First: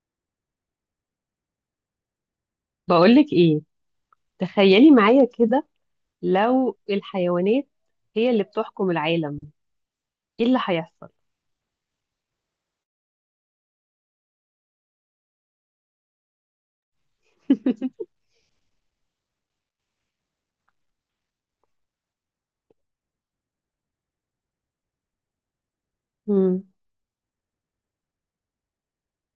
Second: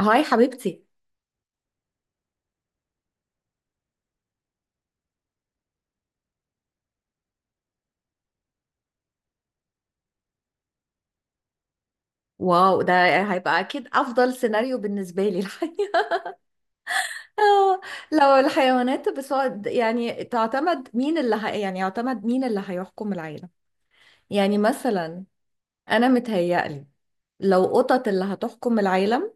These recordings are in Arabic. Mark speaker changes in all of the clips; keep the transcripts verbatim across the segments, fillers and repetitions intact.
Speaker 1: هاي حبيبتي.
Speaker 2: بقولك ايه؟ تخيلي معايا كده، لو الحيوانات هي اللي بتحكم العالم، ايه اللي هيحصل؟
Speaker 1: واو، ده هيبقى اكيد افضل سيناريو بالنسبه لي. الحقيقه، آه، لو الحيوانات، بس هو يعني تعتمد مين اللي ه... يعني يعتمد مين اللي هيحكم العالم. يعني مثلا انا
Speaker 2: مم.
Speaker 1: متهيألي، لو قطط اللي هتحكم العالم،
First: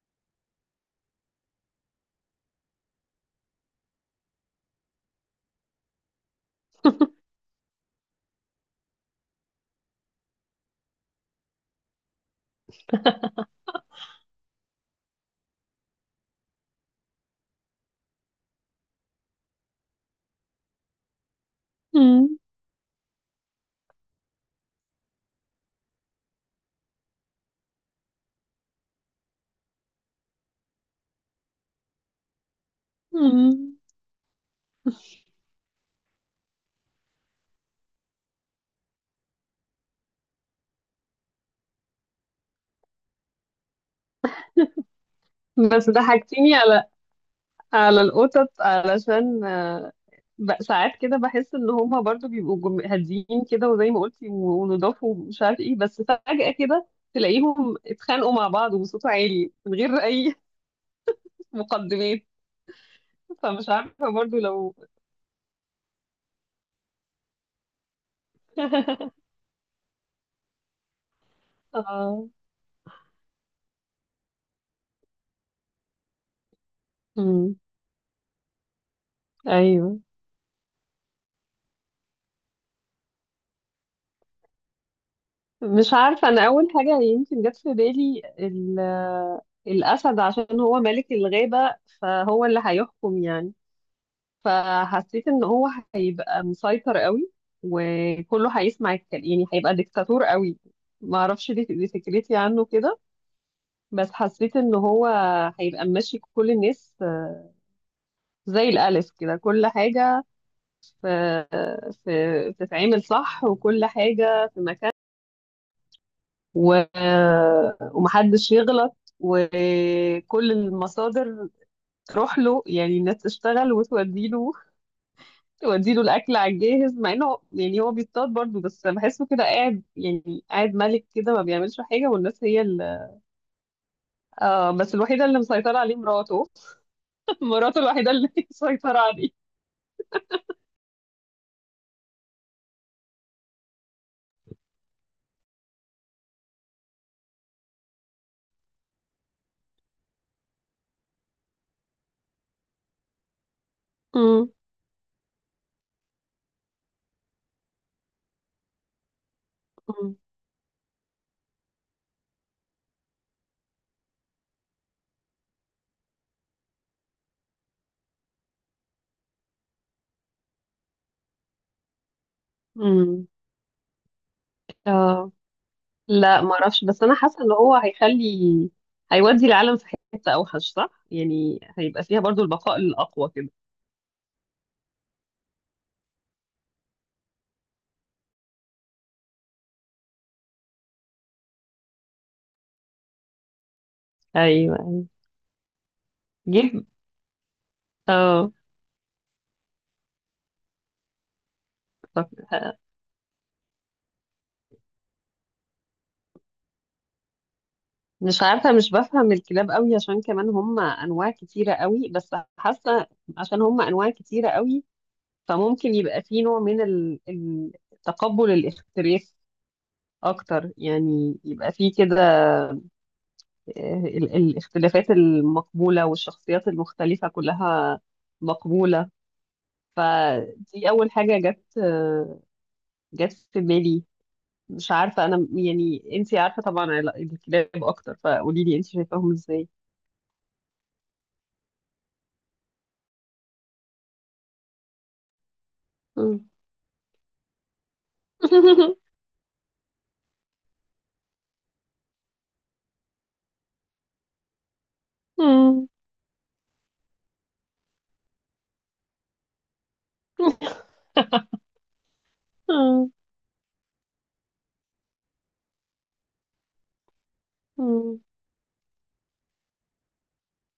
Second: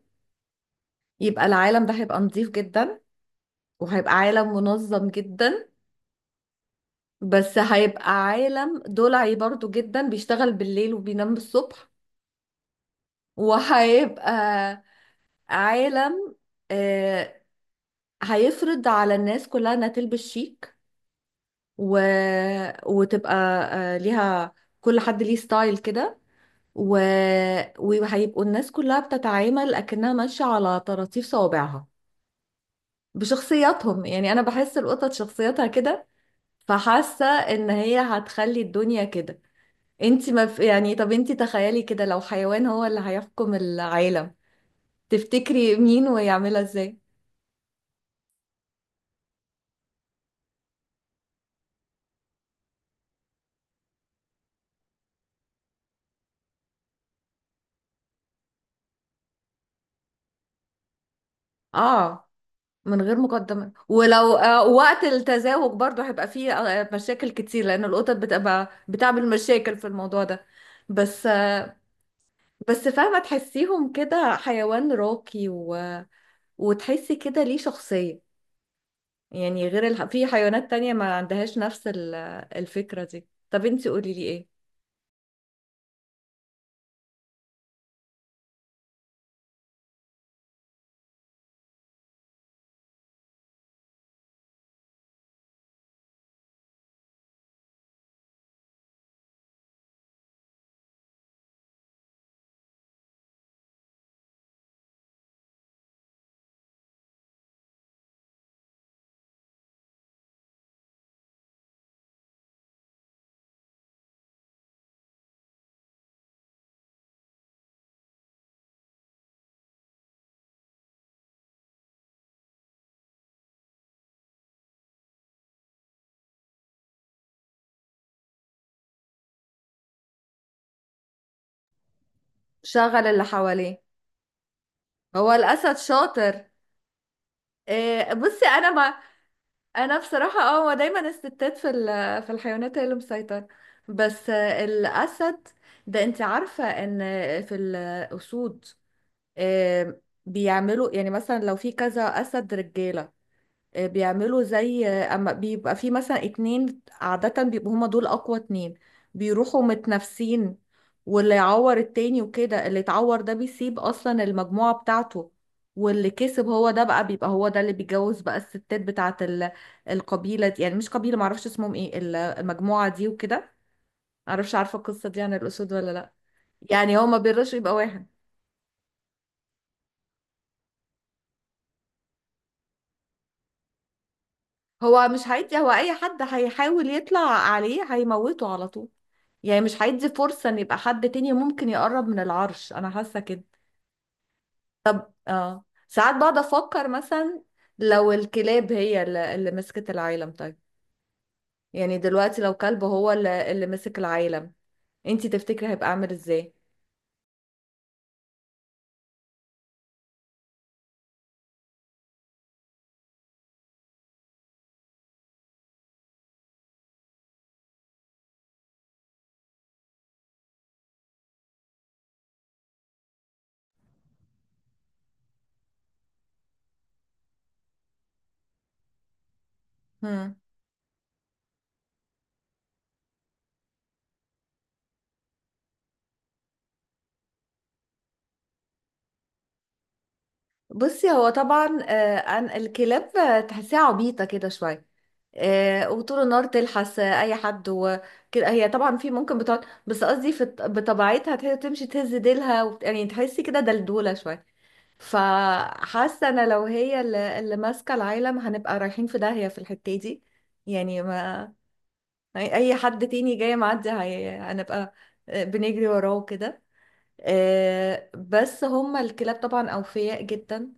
Speaker 1: يبقى العالم ده هيبقى نظيف جدا، وهيبقى عالم منظم جدا. بس هيبقى عالم دلعي برضو جدا، بيشتغل بالليل وبينام الصبح. وهيبقى عالم، آه، هيفرض على الناس كلها انها تلبس شيك، و...
Speaker 2: مم.
Speaker 1: وتبقى آه، ليها، كل حد ليه ستايل كده، و... وهيبقوا الناس كلها بتتعامل اكنها ماشية على طراطيف صوابعها
Speaker 2: مم.
Speaker 1: بشخصياتهم. يعني انا بحس القطط شخصياتها كده، فحاسة ان هي هتخلي الدنيا كده. انت ما في... يعني طب انت تخيلي كده، لو حيوان هو اللي هيحكم العالم، تفتكري
Speaker 2: بس
Speaker 1: مين
Speaker 2: ضحكتيني
Speaker 1: ويعملها
Speaker 2: على
Speaker 1: ازاي؟
Speaker 2: على القطط علشان آه، ب- ساعات كده بحس ان هما برضو بيبقوا جم- هاديين كده، وزي ما قلتي و- ونضاف ومش عارف ايه، بس فجأة كده تلاقيهم اتخانقوا مع بعض وبصوت عالي من غير اي مقدمات.
Speaker 1: اه، من غير
Speaker 2: فمش
Speaker 1: مقدمات.
Speaker 2: عارفة
Speaker 1: ولو
Speaker 2: برضو
Speaker 1: آه،
Speaker 2: لو
Speaker 1: وقت التزاوج برضو هيبقى فيه آه، مشاكل كتير، لأن القطط بتبقى بتعمل مشاكل في الموضوع ده. بس آه،
Speaker 2: اه.
Speaker 1: بس فاهمة تحسيهم كده حيوان راقي، و... وتحسي كده
Speaker 2: مم.
Speaker 1: ليه شخصية. يعني غير
Speaker 2: ايوه.
Speaker 1: الح... في حيوانات تانية ما عندهاش نفس ال- الفكرة دي. طب انتي قولي لي ايه؟
Speaker 2: مش عارفة، أنا أول حاجة يمكن جت في بالي ال- الأسد، عشان هو ملك الغابة، فهو اللي هيحكم يعني. فحسيت إن هو هيبقى مسيطر قوي، وكله هيسمع الكلام، يعني هيبقى ديكتاتور قوي. ما أعرفش، دي دي فكرتي عنه كده. بس حسيت إن هو هيبقى ماشي كل الناس آه، زي الألف كده، كل حاجة في آه، في- بتتعمل صح، وكل حاجة في مكان، و... ومحدش يغلط، وكل المصادر تروح له، يعني الناس تشتغل وتوديله، توديله الأكل على الجاهز، مع إنه يعني هو بيصطاد برضه، بس بحسه كده قاعد يعني قاعد ملك كده، ما بيعملش حاجة، والناس هي
Speaker 1: شغل
Speaker 2: ال...
Speaker 1: اللي حواليه.
Speaker 2: آه. بس الوحيدة
Speaker 1: هو
Speaker 2: اللي
Speaker 1: الأسد
Speaker 2: مسيطرة عليه
Speaker 1: شاطر.
Speaker 2: مراته. مراته الوحيدة
Speaker 1: إيه،
Speaker 2: اللي
Speaker 1: بصي، أنا ما
Speaker 2: مسيطرة عليه.
Speaker 1: انا بصراحه، اه، هو دايما الستات في ال- في الحيوانات هي اللي مسيطره. بس آه، الاسد ده، انت عارفه ان في الاسود آه، بيعملوا، يعني مثلا لو في كذا اسد رجاله، آه، بيعملوا
Speaker 2: امم.
Speaker 1: زي، آه، اما بيبقى في مثلا اتنين، عادة بيبقوا هما دول اقوى اتنين. بيروحوا متنافسين، واللي يعور التاني وكده، اللي اتعور ده بيسيب اصلا المجموعة بتاعته. واللي كسب هو ده بقى، بيبقى هو ده اللي بيجوز بقى الستات بتاعت ال- القبيلة دي. يعني مش قبيلة، معرفش اسمهم ايه ال- المجموعة دي
Speaker 2: امم.
Speaker 1: وكده. معرفش، عارفة القصة دي
Speaker 2: آه.
Speaker 1: عن الأسود ولا لأ؟
Speaker 2: لا، ما اعرفش،
Speaker 1: يعني
Speaker 2: بس
Speaker 1: هو
Speaker 2: انا
Speaker 1: ما
Speaker 2: حاسه ان
Speaker 1: بيرضاش
Speaker 2: هو
Speaker 1: يبقى واحد.
Speaker 2: هيخلي، هيودي العالم في حته اوحش، صح؟ يعني هيبقى فيها برضو البقاء الاقوى كده.
Speaker 1: هو مش هيدي، هو أي حد هيحاول يطلع عليه هيموته على طول. يعني مش هيدي فرصة ان يبقى حد تاني ممكن يقرب من العرش، انا حاسة كده.
Speaker 2: ايوه، ايوه.
Speaker 1: اه، ساعات بقعد
Speaker 2: جيب.
Speaker 1: افكر، مثلا لو
Speaker 2: اه.
Speaker 1: الكلاب هي اللي اللي مسكت العالم، طيب. يعني
Speaker 2: طب
Speaker 1: دلوقتي لو
Speaker 2: ه-
Speaker 1: كلب هو اللي, اللي مسك العالم، انتي تفتكري هيبقى عامل ازاي؟
Speaker 2: مش عارفه، مش بفهم الكلاب قوي، عشان كمان هم انواع كتيره قوي، بس حاسه عشان هم انواع كتيره قوي فممكن يبقى في نوع من ال- ال- تقبل الاختلاف اكتر، يعني يبقى في كده آه، ال- الاختلافات المقبوله والشخصيات المختلفه كلها مقبوله.
Speaker 1: هم.
Speaker 2: فدي اول حاجه جت جت في بالي. مش عارفه انا، يعني انتي عارفه طبعا عل- الكلاب اكتر، فقولي لي انتي شايفاهم ازاي.
Speaker 1: بصي، هو طبعا آه عن الكلاب، آه، تحسيها عبيطة كده شوية. آه، وطول النهار
Speaker 2: مم.
Speaker 1: تلحس آه، اي حد وكده. هي طبعا في ممكن بتقعد، بس قصدي في بطبيعتها تهي- تمشي تهز ديلها وبت... يعني تحسي كده دلدولة شوية.
Speaker 2: مم.
Speaker 1: فحاسه، انا لو هي اللي, اللي ماسكه العالم، هنبقى رايحين في داهيه في الحته دي. يعني ما اي أي حد
Speaker 2: مم.
Speaker 1: تاني جاي معدي، هي- هنبقى بنجري وراه كده.
Speaker 2: مم.
Speaker 1: بس هما الكلاب طبعا اوفياء جدا،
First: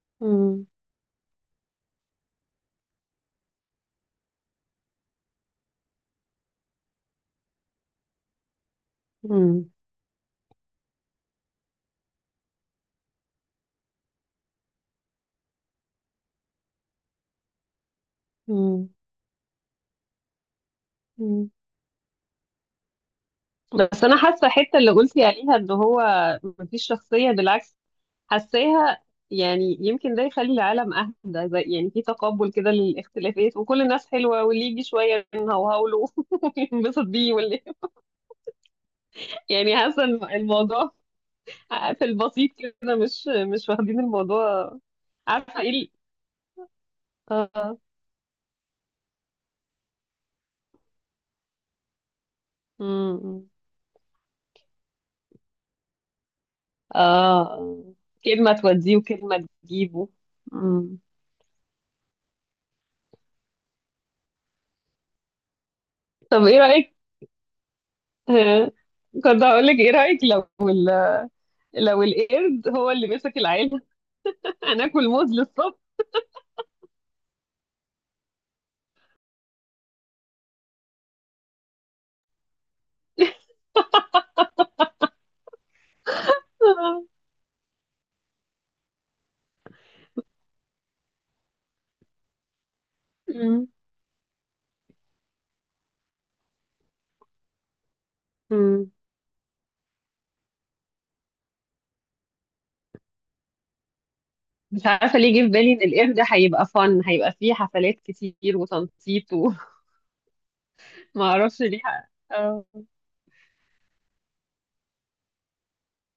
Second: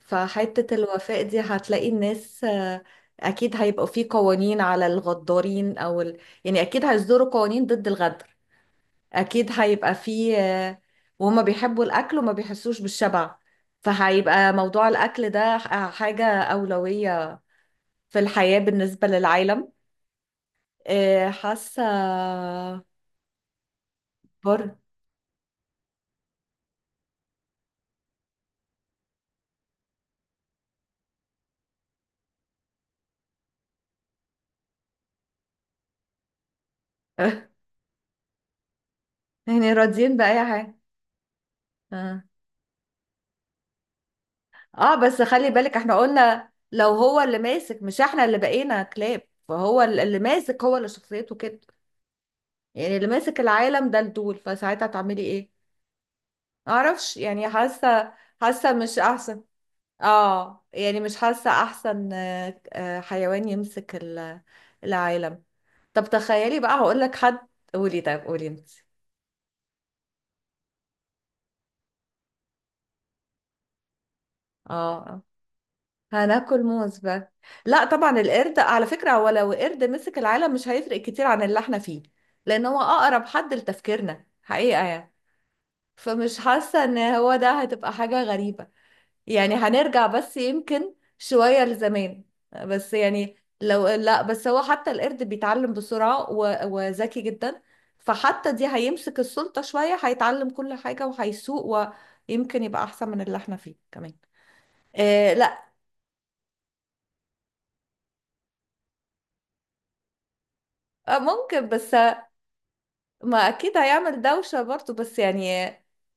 Speaker 1: فحته الوفاء دي، هتلاقي الناس آه، اكيد هيبقوا في قوانين على الغدارين او ال... يعني اكيد هيصدروا قوانين ضد الغدر. اكيد
Speaker 2: مم.
Speaker 1: هيبقى فيه آه، وهما بيحبوا الاكل وما بيحسوش بالشبع، فهيبقى موضوع الاكل ده ح- حاجة اولوية في الحياة
Speaker 2: مم.
Speaker 1: بالنسبة للعالم. آه،
Speaker 2: مم.
Speaker 1: حاسة.
Speaker 2: بس انا حاسه
Speaker 1: بر
Speaker 2: الحته اللي قلتي عليها ان هو مفيش شخصيه، بالعكس حاساها، يعني يمكن ده يخلي العالم اهدى، زي يعني في تقبل كده للاختلافات، وكل الناس حلوه، واللي يجي شويه نهوهوله وينبسط بيه، واللي
Speaker 1: يعني
Speaker 2: يعني حاسه
Speaker 1: راضيين
Speaker 2: إن
Speaker 1: بأي حاجة.
Speaker 2: الموضوع في
Speaker 1: اه،
Speaker 2: البسيط كده، مش مش واخدين الموضوع.
Speaker 1: آه، بس خلي
Speaker 2: عارفه ايه
Speaker 1: بالك،
Speaker 2: ال-
Speaker 1: احنا قلنا لو هو اللي
Speaker 2: اه.
Speaker 1: ماسك، مش احنا اللي بقينا كلاب. فهو ال- اللي ماسك هو اللي شخصيته كده. يعني اللي ماسك
Speaker 2: امم.
Speaker 1: العالم ده الدول، فساعتها تعملي ايه؟ معرفش،
Speaker 2: اه.
Speaker 1: يعني
Speaker 2: آه.
Speaker 1: حاسة.
Speaker 2: كلمه
Speaker 1: حاسة
Speaker 2: توديه
Speaker 1: مش احسن.
Speaker 2: وكلمه تجيبه.
Speaker 1: اه،
Speaker 2: امم.
Speaker 1: يعني مش حاسة احسن آه، آه، حيوان يمسك ال- العالم. طب
Speaker 2: طب ايه
Speaker 1: تخيلي بقى،
Speaker 2: رايك؟
Speaker 1: هقول لك حد. قولي، طيب قولي انت.
Speaker 2: آه، كنت هقول لك ايه رايك لو ال... لو القرد هو اللي مسك العيله.
Speaker 1: اه،
Speaker 2: هناكل
Speaker 1: آه.
Speaker 2: موز للصبح.
Speaker 1: هناكل موز بقى. لا طبعا القرد، على فكرة، هو لو قرد مسك العالم مش هيفرق كتير عن اللي احنا فيه، لان هو اقرب حد لتفكيرنا حقيقة. يعني فمش حاسة ان
Speaker 2: آه.
Speaker 1: هو ده هتبقى حاجة غريبة. يعني هنرجع بس يمكن شوية لزمان. بس يعني،
Speaker 2: مم.
Speaker 1: لو لا، بس هو حتى القرد بيتعلم بسرعة، و- وذكي جدا. فحتى دي،
Speaker 2: مم.
Speaker 1: هيمسك السلطة شوية هيتعلم كل حاجة وهيسوق، ويمكن يبقى أحسن من اللي احنا فيه كمان.
Speaker 2: مش عارفه
Speaker 1: آه
Speaker 2: ليه جه في
Speaker 1: لا،
Speaker 2: بالي ان القرد هيبقى فن، هيبقى فيه حفلات كتير وتنطيط، وما
Speaker 1: آه،
Speaker 2: اعرفش
Speaker 1: ممكن.
Speaker 2: ليه.
Speaker 1: بس
Speaker 2: اه.
Speaker 1: ما اكيد هيعمل دوشة برضه، بس يعني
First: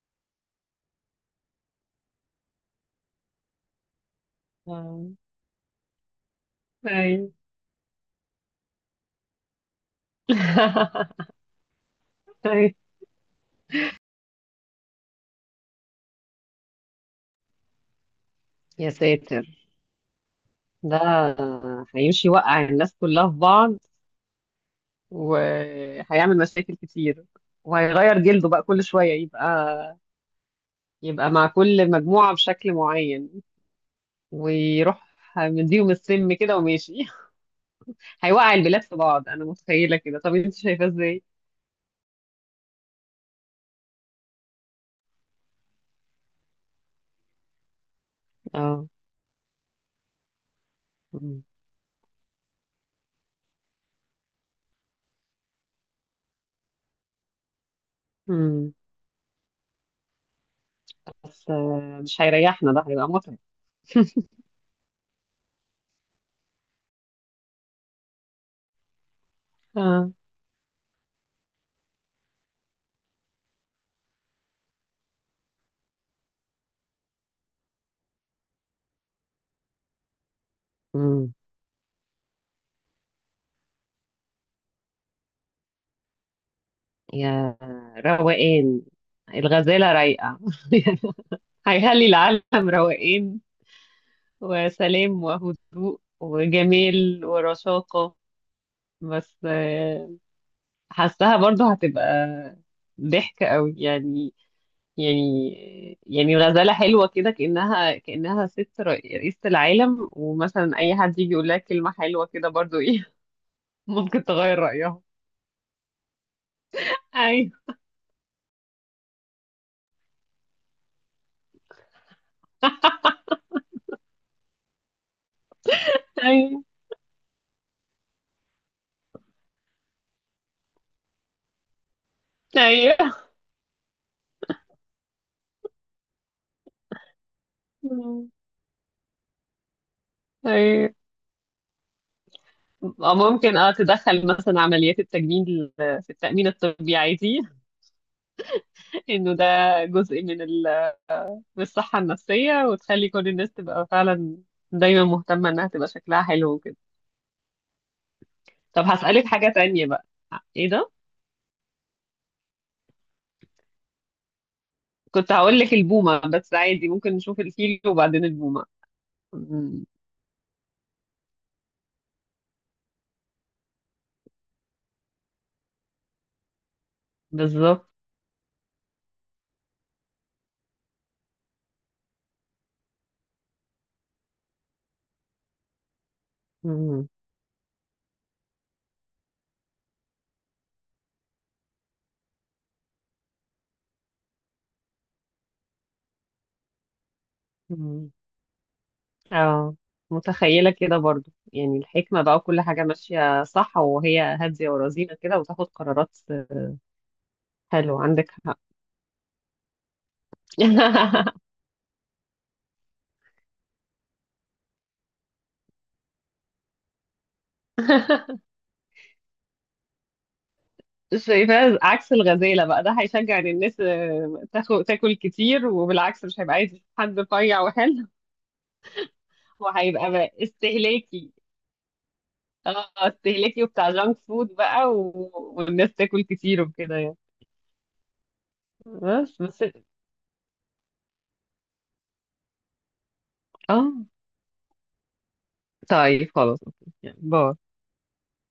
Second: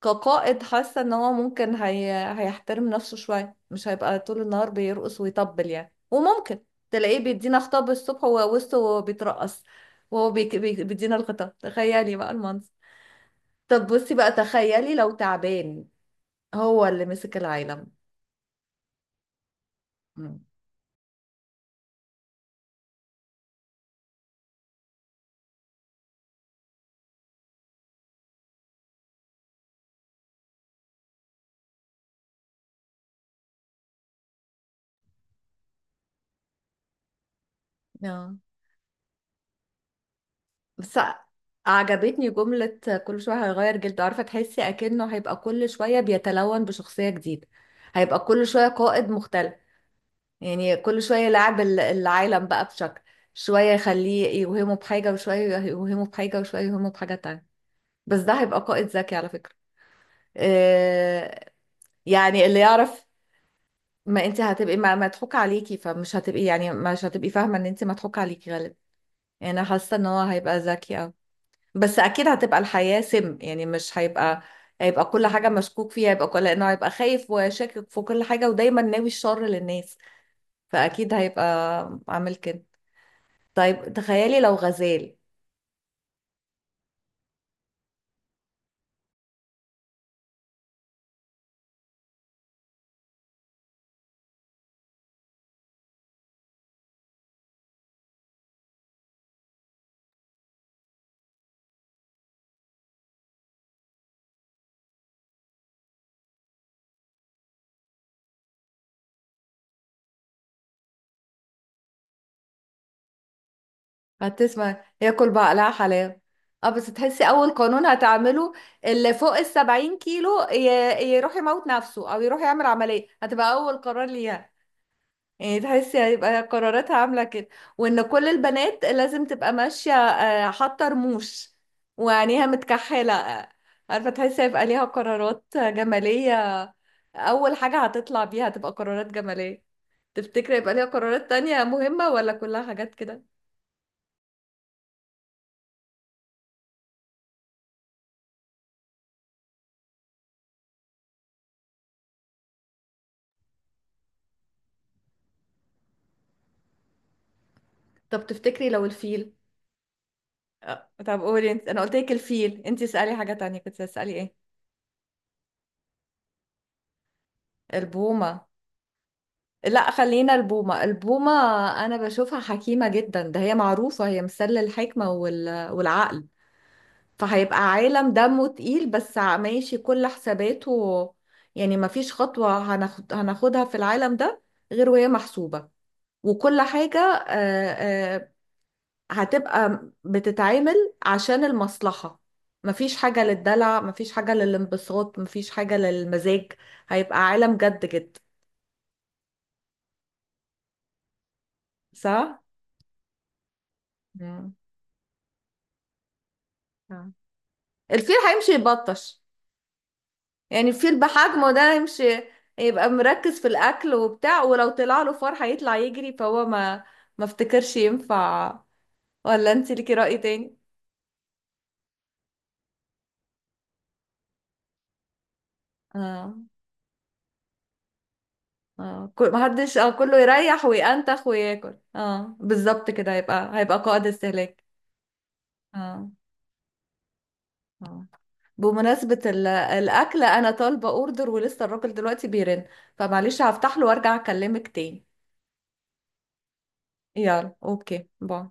Speaker 1: كقائد، حاسة ان هو ممكن هي... هيحترم نفسه شوية، مش هيبقى طول النهار
Speaker 2: آه.
Speaker 1: بيرقص ويطبل يعني. وممكن تلاقيه
Speaker 2: أيوة.
Speaker 1: بيدينا خطاب الصبح وهو وسطه وهو بيترقص، وهو بيك... بي... بيدينا الخطاب. تخيلي بقى المنظر. طب بصي بقى، تخيلي لو تعبان هو اللي مسك العالم.
Speaker 2: يا ساتر!
Speaker 1: مم.
Speaker 2: ده هيمشي يوقع الناس كلها في بعض، وهيعمل مشاكل كتير، وهيغير جلده بقى كل شوية، يبقى يبقى مع كل مجموعة بشكل معين، ويروح مديهم السم كده وماشي.
Speaker 1: اه،
Speaker 2: هيوقع البلاد في بعض أنا متخيلة كده. طب أنت شايفاه
Speaker 1: بس
Speaker 2: إزاي؟
Speaker 1: عجبتني جملة: كل شوية هيغير جلده. عارفة، تحسي أكنه هيبقى كل شوية بيتلون بشخصية جديدة، هيبقى كل شوية
Speaker 2: اه.
Speaker 1: قائد مختلف. يعني كل شوية
Speaker 2: مم.
Speaker 1: يلعب ال- العالم بقى بشكل. شوية يخليه يوهمه بحاجة، وشوية يوهمه بحاجة، وشوية يوهمه بحاجة تانية. بس ده هيبقى
Speaker 2: مم.
Speaker 1: قائد ذكي على فكرة. آه،
Speaker 2: بس آه، مش
Speaker 1: يعني اللي
Speaker 2: هيريحنا، ده
Speaker 1: يعرف.
Speaker 2: هيبقى متعب.
Speaker 1: ما انت هتبقي ما مضحوك عليكي، فمش هتبقي يعني مش هتبقي فاهمة ان انت مضحوك عليكي غالبا. يعني انا حاسة ان
Speaker 2: اه.
Speaker 1: هو هيبقى ذكي أوي. بس اكيد هتبقى الحياة سم. يعني مش هيبقى، هيبقى كل حاجة مشكوك فيها. هيبقى كل، لانه هيبقى خايف وشاكك في كل حاجة ودايما ناوي الشر للناس. فاكيد
Speaker 2: مم.
Speaker 1: هيبقى عامل كده. طيب تخيلي لو غزال.
Speaker 2: يا روقان! الغزالة رايقة. هيخلي العالم روقان، وسلام وهدوء وجمال ورشاقة. بس آه، حاساها برضو هتبقى ضحك قوي يعني. يعني يعني غزالة حلوة كده، كأنها كأنها ست رئي- رئيسة العالم، ومثلا أي حد يجي يقول لها كلمة حلوة كده برضو إيه ممكن تغير
Speaker 1: هتسمع
Speaker 2: رأيها.
Speaker 1: ياكل بقى، لا حلاوة. اه، بس تحسي اول
Speaker 2: أيوه،
Speaker 1: قانون هتعمله: اللي فوق السبعين كيلو ي- يروح يموت نفسه او يروح يعمل عملية. هتبقى اول قرار ليها. يعني تحسي هيبقى
Speaker 2: أيوه.
Speaker 1: قراراتها عاملة كده. وان كل البنات لازم تبقى ماشية، آه، حاطة رموش وعينيها متكحلة.
Speaker 2: أيوه،
Speaker 1: آه، عارفة، تحسي هيبقى ليها قرارات جمالية. أول حاجة هتطلع بيها هتبقى قرارات جمالية. تفتكري يبقى ليها
Speaker 2: أيوه.
Speaker 1: قرارات تانية مهمة، ولا كلها حاجات
Speaker 2: أو
Speaker 1: كده؟
Speaker 2: ممكن اه تدخل مثلا عمليات التجميل في التأمين الطبي عادي، انه ده جزء من ال... من الصحة النفسية، وتخلي كل الناس تبقى فعلا دايما مهتمة انها تبقى شكلها حلو وكده.
Speaker 1: طب تفتكري لو
Speaker 2: طب هسألك
Speaker 1: الفيل؟
Speaker 2: حاجة تانية بقى. ايه
Speaker 1: آه،
Speaker 2: ده؟
Speaker 1: طب قولي انت. انا قلت لك الفيل، انت اسألي حاجة تانية، كنت هتسألي ايه؟
Speaker 2: كنت هقول لك البومة، بس عادي ممكن نشوف الفيل وبعدين
Speaker 1: البومة.
Speaker 2: البومة. مم.
Speaker 1: لا خلينا البومة. البومة، أنا بشوفها حكيمة جدا. ده هي معروفة، هي مثل الحكمة وال... والعقل. فهيبقى
Speaker 2: بالظبط.
Speaker 1: عالم دمه تقيل، بس ع- ماشي كل حساباته. يعني مفيش خطوة هناخد... هناخدها في العالم ده غير وهي محسوبة، وكل حاجة
Speaker 2: مم.
Speaker 1: آه، آه، هتبقى بتتعامل عشان المصلحة. مفيش حاجة للدلع، مفيش حاجة للانبساط، مفيش حاجة للمزاج. هيبقى عالم جد
Speaker 2: مم.
Speaker 1: جد.
Speaker 2: اه، متخيلة كده برضو يعني الحكمة بقى،
Speaker 1: صح؟
Speaker 2: وكل حاجة ماشية صح، وهي
Speaker 1: مم.
Speaker 2: هادية ورزينة كده وتاخد قرارات حلوة.
Speaker 1: الفيل
Speaker 2: عندك
Speaker 1: هيمشي
Speaker 2: حق.
Speaker 1: يبطش. يعني الفيل بحجمه ده، هيمشي يبقى مركز في الاكل وبتاع، ولو طلع له فار هيطلع يجري. فهو ما، ما افتكرش ينفع. ولا انت ليكي رأي تاني؟
Speaker 2: شايفاه عكس الغزالة بقى، ده هيشجع ان الناس آه، تاخد تاكل كتير، وبالعكس
Speaker 1: اه،
Speaker 2: مش هيبقى عايز حد رفيع وحلو.
Speaker 1: اه، كل- ما حدش، اه
Speaker 2: وهيبقى
Speaker 1: كله
Speaker 2: بقى
Speaker 1: يريح وينتخ
Speaker 2: استهلاكي.
Speaker 1: وياكل. اه
Speaker 2: اه
Speaker 1: بالظبط كده، هيبقى
Speaker 2: استهلاكي،
Speaker 1: هيبقى
Speaker 2: وبتاع
Speaker 1: قائد
Speaker 2: جانك فود
Speaker 1: استهلاك.
Speaker 2: بقى و... والناس
Speaker 1: اه،
Speaker 2: تاكل كتير وكده يعني.
Speaker 1: اه، بمناسبة
Speaker 2: بس
Speaker 1: ال-
Speaker 2: بس.
Speaker 1: الأكل، أنا طالبة أوردر ولسه الراجل دلوقتي بيرن. فمعلش هفتح له
Speaker 2: اه.
Speaker 1: وأرجع أكلمك تاني.
Speaker 2: طيب خلاص اوكي، يعني
Speaker 1: يلا
Speaker 2: باي.
Speaker 1: أوكي باي.